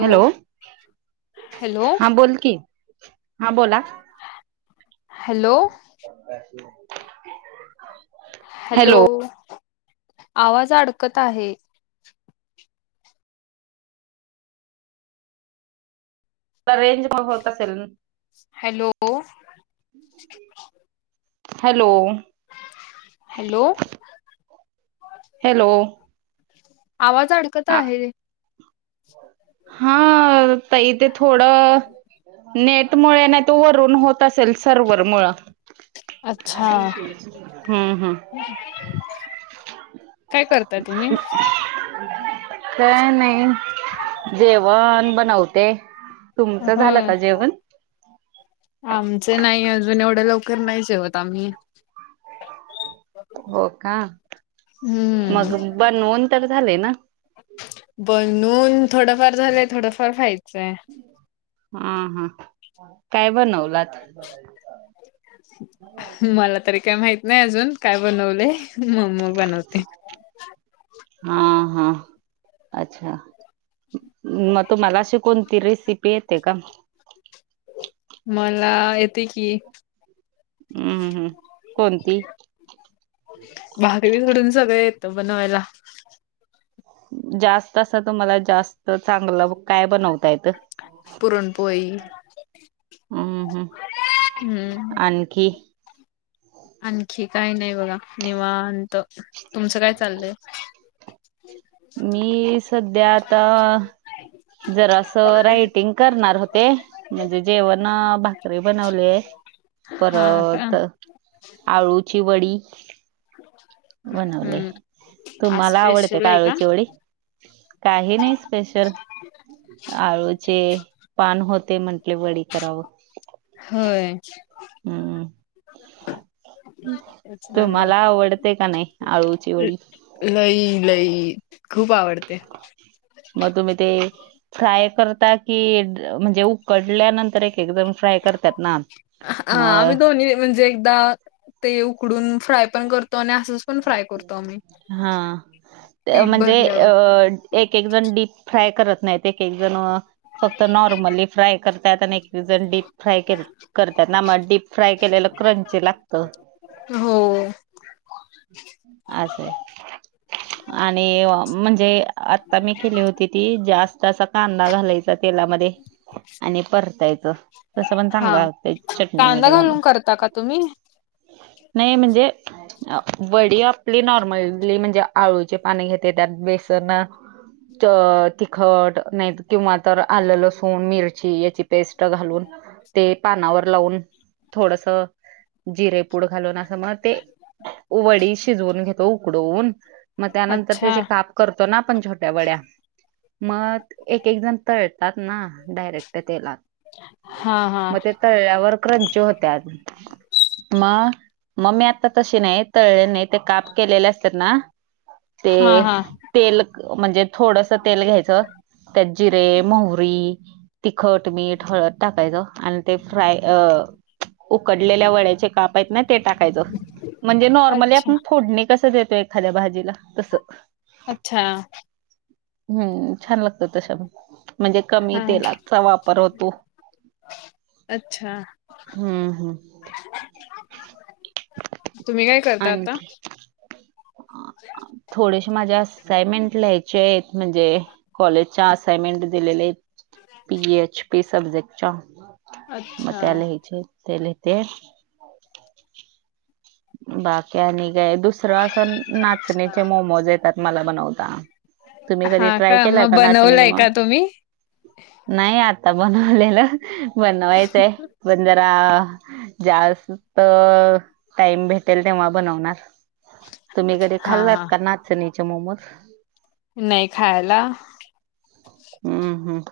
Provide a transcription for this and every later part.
Hello hello हा बोल कि हा बोला! हॅलो! [unintelligible] हॅलो आवाज अडकत आहे. रेंज न होत असेल. हॅलो! हॅलो! हॅलो! हॅलो! आवाज अडकत आहे. हा ताई ते थोडं नेट मुळे नाही तर वरून होत होत असेल सर्व्हरमूळ अच्छा हम्म-हम्म. [unintelligible] काय [inaudible] करताय तुम्ही काय नाही जेवण बनवते. तुमचं झालं हम्म. का जेवण आमच नाही अजून एवढं लवकर नाही जेवत आम्ही. हो का हम्म मग बनवून तर झालंय ना? बनवून थोडफार झालय थोडफार व्हायचंय. हा हा काय बनवलात? मला तरी काय माहित नाही अजून काय बनवलय. मम्मी बनवते. हा-हा. अच्छा मग तुम्हाला अशी कोणती रेसिपी येते का? मला येते कि हम्म हम्म हम्म कोणती भाकरी सोडून सगळ येत बनवायला. जास्त असं तुम्हाला जास्त चांगलं काय बनवता येत? पुरणपोळी हम्म हम्म हम्म आणखी आणखी काही नाही बघा निवात तुमचं काय चाललंय? मी सध्या आता जरा असं रायटिंग करणार होते. म्हणजे जेवण भाकरी बनवले हा का परत आळूची वडी बनवले हम्म आज तुम्हाला आवडते का? स्पेशल आहे आळूची काही नाही स्पेशल आळूचे पान होते म्हंटले वडी करावं. होय हम्म तेच म्हणलं. तुम्हाला आवडते का नाही आळूची वडी? लई लई खूप आवडते. मग तुम्ही ते फ्राय करता की म्हणजे उकडल्यानंतर एक एकदम फ्राय करतात. ना हा मग आम्ही दोन्ही म्हणजे एकदा ते उकडून फ्राय पण करतो आणि असंच पण फ्राय करतो आम्ही हा पीठ म्हणजे अ भरल्यावर. एक एक जण डीप फ्राय करत नाहीत एक एक जण फक्त नॉर्मली फ्राय करतात आणि जण डीप फ्राय के करतात ना मग डीप फ्राय केलेलं क्रंची लागतं. हो हो अच्छा आणि म्हणजे आता मी केली होती ती जास्त- कांदा घालायचा तेलामध्ये आणि परतायच. तसं पण हा चांगलं लागतं चटणी कांदा मीठ घालून करता का तुम्ही? नाही म्हणजे वडी आपली नॉर्मलली म्हणजे आळूचे पाणी घेते त्यात बेसन तिखट नाही किंवा तर आले लसूण मिरची याची पेस्ट घालून ते पानावर लावून थोडस जिरेपूड घालून असं मग ते वडी शिजवून घेतो उकडवून मग त्यानंतर अच्छा त्याचे काप करतो ना आपण छोट्या वड्या मग एक एक जण तळतात ना डायरेक्ट तेलात हा हा मग तळ्यावर क्रंची होत्या मग मग मी आता तसे नाहीत तळे नाही ते काप केलेले असतात ना ते हा हा तेल म्हणजे थोडस तेल घ्यायचं त्यात जिरे मोहरी तिखट मीठ हळद टाकायचं आणि ते फ्राय उकडलेल्या वळयाचे काप आहेत ना ते टाकायचं म्हणजे नॉर्मली अच्छा आपण फोडणी कसं देतो एखाद्या भाजीला तसं अच्छा हम्म छान लागतं तसं म्हणजे कमी हा. तेलाचा वापर होतो. अच्छा हम्म हम्म तुम्ही काय करता आता? थोडेशे माझे अस सायमेन्ट लिहायचे आहेत, म्हणजे कॉलेजच्या असाइनमेंट दिलेले येत. पी. एच. पी सबजेक्टच्या, मग अच्छा त्या लिहायच्या. त्या लिहिते. बाकी आणि काय? दुसरं असं नाचनीचे अच्छा. मोमोज येतात. मला बनवता, तुम्ही कधी हा ट्राय केलाय मग का? नाचण्याचे बनवलंय मग? का तुम्ही? नाय आता बनवलेलं. बनवायचंय, पण जरा जास्त टाइम भेटेल तेव्हा बनवणार, तुम्ही कधी हा हा. खाल्लात का नाचणीचे मोमोज? नही खायाला. हम्म हम्म.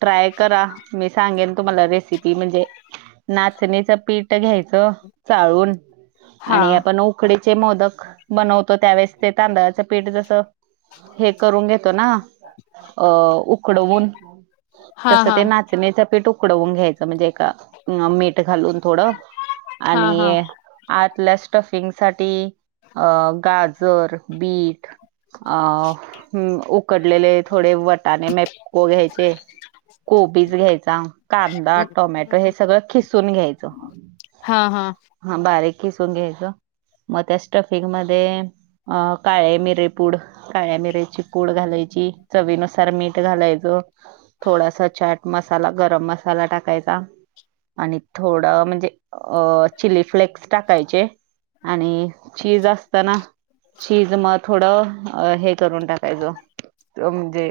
ट्राय करा, मी सांगेन तुम्हाला रेसिपी म्हणजे. नाचणीचं पीठ घ्यायचं चाळून हा आणि आपण उक् कडीचे मोदक बनवतो त्यावेळेस, ते तांदळाचं पीठ जसं हे करून घेतो ना, अ उकडवून, हा तसं हा ते ना चणीच पीठ उकडवून घ्यायचं, म्हणजे एका मीठ घालून थोडं. हा आणि हा. य आतल्या स्टफिंग साठी अ गाजर, बीट अं उकडलेले थोडे वटाने मेपको घ्यायचे. कोबीज घ्यायचा, कांदा टोमॅटो हे सगळं खिसून घ्यायचं. हां हां. हां बारीक किसून घ्यायचं, मग त्या स्टफिंग मध्ये अ काळे मिरेपूड. काळ्या मिऱ्याची पूड घालायची, चवीनुसार मीठ घालायच. थोडासा चाट मसाला, गरम मसाला, टाकायचा. आणि थोडं म्हणजे, अ चिली फ्लेक्स टाकायचे आणि चीज असताना चीज मत थोडं हे करून टाकायचं, त म्हणजे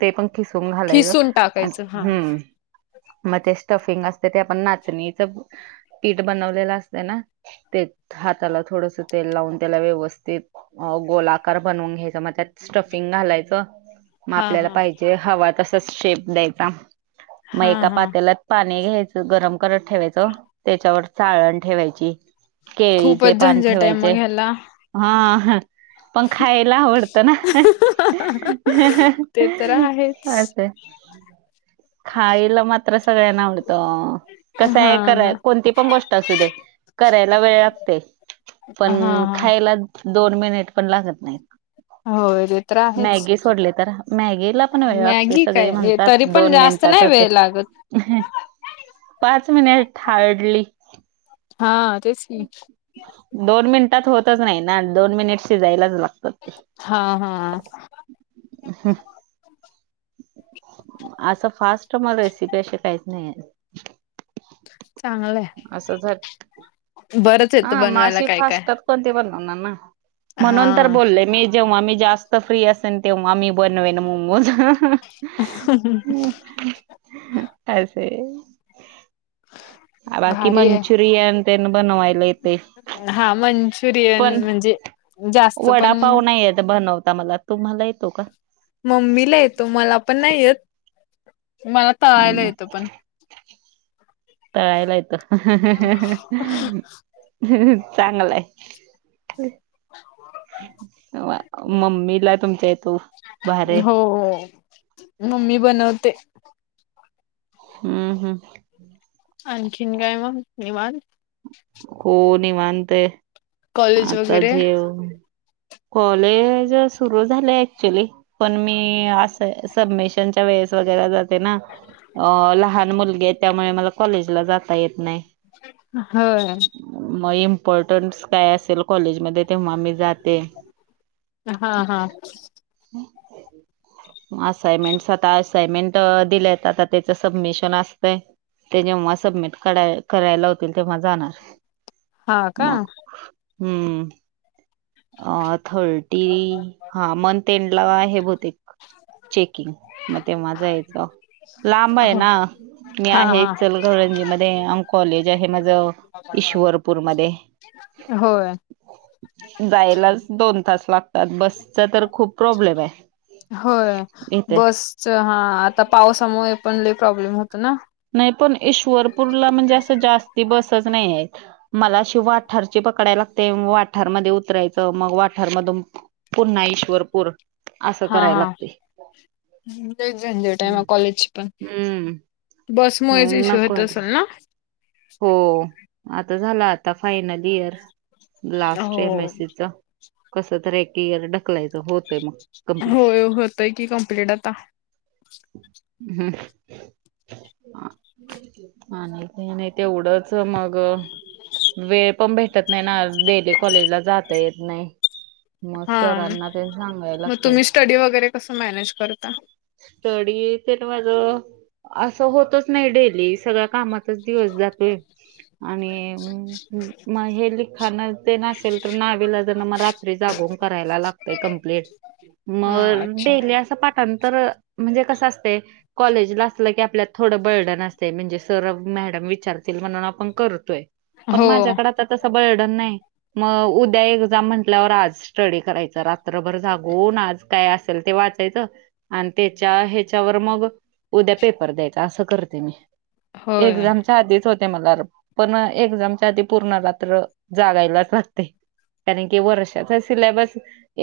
ते पण किसून घालायचं, खिसून अं टाकायचं हा हम्म. मग ते स्टफिंग असते, ते आपण नाचणीच पीठ बनवलेलं असते ना? तेत हाताला थोडस तेल लावून त्याला व्यवस्थित अ गोलाकार बनवून घ्यायच, मग त्यात स्टफिंग घालायचं. मग हा आपल्याला हा पाहिजे हवा तसाच शेप द्यायचा, मग हा एका हा. पात्यालात पाणी घ्यायचं. गरम करत ठेवायच, त्याच्यावर चाळण ठेवायची. केळीचे खूपच पान झंझट आहे मग ठेवायचे, ह्याला हां हं पण खायला आवडत ना? अं हं हं ते तर आहेच अं अस. खायला मात्र सगळ्यांना आवडत, हा कसय करा ना. ति पण गोष्ट असुदे, करायला वेळ लागतोय पण हा हा खा यला दोन मिनिट पण लागत नाहीत. होय ते तर आहेच. मॅगी सोडली तर, मॅगीला पण वेळ लागतो, सगळी म्हणतात दोन मिनट नही वेळ लागत. हं, पाच मिनिट हार्डली. हा तेच कीं. दोन मिनिटात होतच नाही ना. दोन मिनिट शिजायलाच लागतात. हा हा हा. ह. आता फास्ट मला रेसिपी अश्या काहीच नाहीत. चांगलंय. असंच हाय. बरंच येतं हा बनवायला मासे काय काय फास्ट झटपट ते बनवणार ना. हा म्हणून तर बोलले मी. जेव्हा मी जास्त फ्री असेन तेव्हा मी बनवेल मोमोज. [unintelligible] हम चालतंय. बाकी भारी आहे. मंचुरियन ते बनवाय हा मंचुरियन पण म्हणजे जास्त पण वडापाव नाही येत बनवता मला, तुम्हाला येतो का? मम्मीला येतो मला पण नाही येत. मला तळायला हम्म येतं पण, तळायला येतात. चांगलंय. वाव मम्मीला तुमच्या येतो. भारी हो हो हो, मम्मी बनवते. हम्म हम्म, आणखीन काय मग निवांत? हो. निवांत आहे. कॉलेज आता वगैरे जेव कॉलेज अ सुरू झालंय. ऍक्चुली, पण मी असं सबमिशनच्या वेळेस वगैरा जाते. तेना अ लहान मुलगी त्यामुळे मला कॉलेजला जाता येत नाही. होय. मग इम्पॉर्टन्स काय असेल कॉलेजमध्ये तेव्हा मी जात ते. हा हा असाइनमेंट आता असाइनमेंट दिलंय आता त्याचं सबमिशन असतय. ते जेव्हा सबमिट करा करायला लावत्यात तेव्हा जाणार. हा का मग हम्म. अ थर्टी हा मन तेनला आहे बहुतेक चेकिंग मग तेव्हा जाय च लांब आहे हो ना. मी हा आहे हा इचल करणजी मध्ये आणि कॉलेज आहे माझं ईश्वरपूरमध्ये. होय. जायलाच दोन तास लागतात. बसचा तर खूप प्रॉब्लेम आहे. होय. इथे. बसचा हा आता पावसामुळे पण लय प्रॉब्लेम होत ना. नाही पण ईश्वरपूरला म्हणजे असं जास्ती बसच नाही आहेत. मला अशी वाठारची पकडाय लागते. वाठारमध्ये उतरायचं मग वाठारमधून पुन्हा ईश्वरपूर. असं हा करायला हा लागते. लईच झंजट आहे हम्म. कॉलेजची पण. हम्म बसमुळेच हम्म इशू नको येत वाटते असेल ना. हो. आता झाला आता फायनल इयर लास्ट एम हो एस सी चा. कस तर एक ईअर ढकलायचं होतय मग. हो कमप्लीट हो होतय की कम्प्लीट आता. [unintelligible] तेवढंच मग वेळ पण भेटत नाही ना डेली कॉलेजला जात येत नाही. मग हा सरांना ते सांगायला मग लागतंय. तुम्ही स्टडी वगैरे कसं मॅनेज करता? स्टडी तर माझ असं होतच नाही डेली सगळ्या कामात तच दिवस जातोय आणि मग हे लिखाणात ते नसेल तर नावीलाजान मग रात्री जागून करायला लागतय कमप्लीट. हा मग अच्छा डेली असं पाठांतर म्हणजे कसं असतंय कॉलेजला असलं की आपल्यात थोडं बर्डन असतयं म्हणजे सर, मॅडम विचारतील म्हणून आपण करतोय. पण हो माझ्याकडे आता तसं बर्डन नाही मग उद्या एक्झाम म्हटल्यावर आज स्टडी करायचं रात्रभर जागून आज काय असेल ते वाचायचं आणि त्याच्या ह्याच्यावर मग उद्या पेपर द्यायचा असं करते मी. होय एक्झाम आधीच होते मला पण एक्झामच्या आधी पूर्ण रात्र जागायलाच लागते. कारण की वर्षाचा सिल्याबस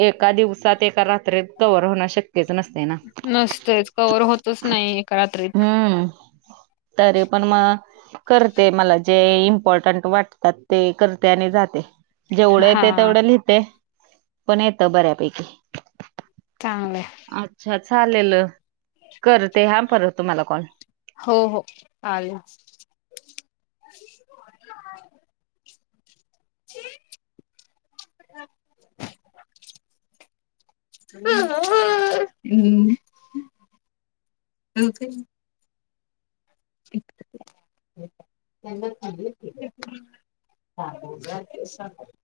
एका दिवसात एका रात्रीत कव्हर होणं शक्यच नसत. नसतयच कवर होतच नाही एका रात्रीत. हम्म तरी पण मग करते मला जे इम्पॉर्टंट वाटतात ते करते आणि जाते. जेवढं हा येतंय तेवढं लिहते पण येतं बऱ्यापैकी. चांगल आहे. अच्छा चालेल करते हा परत तुम्हाला कॉल. हो हो आलेच. [unintelligible] हम्म [unintelligible] त्यांना [unintelligible]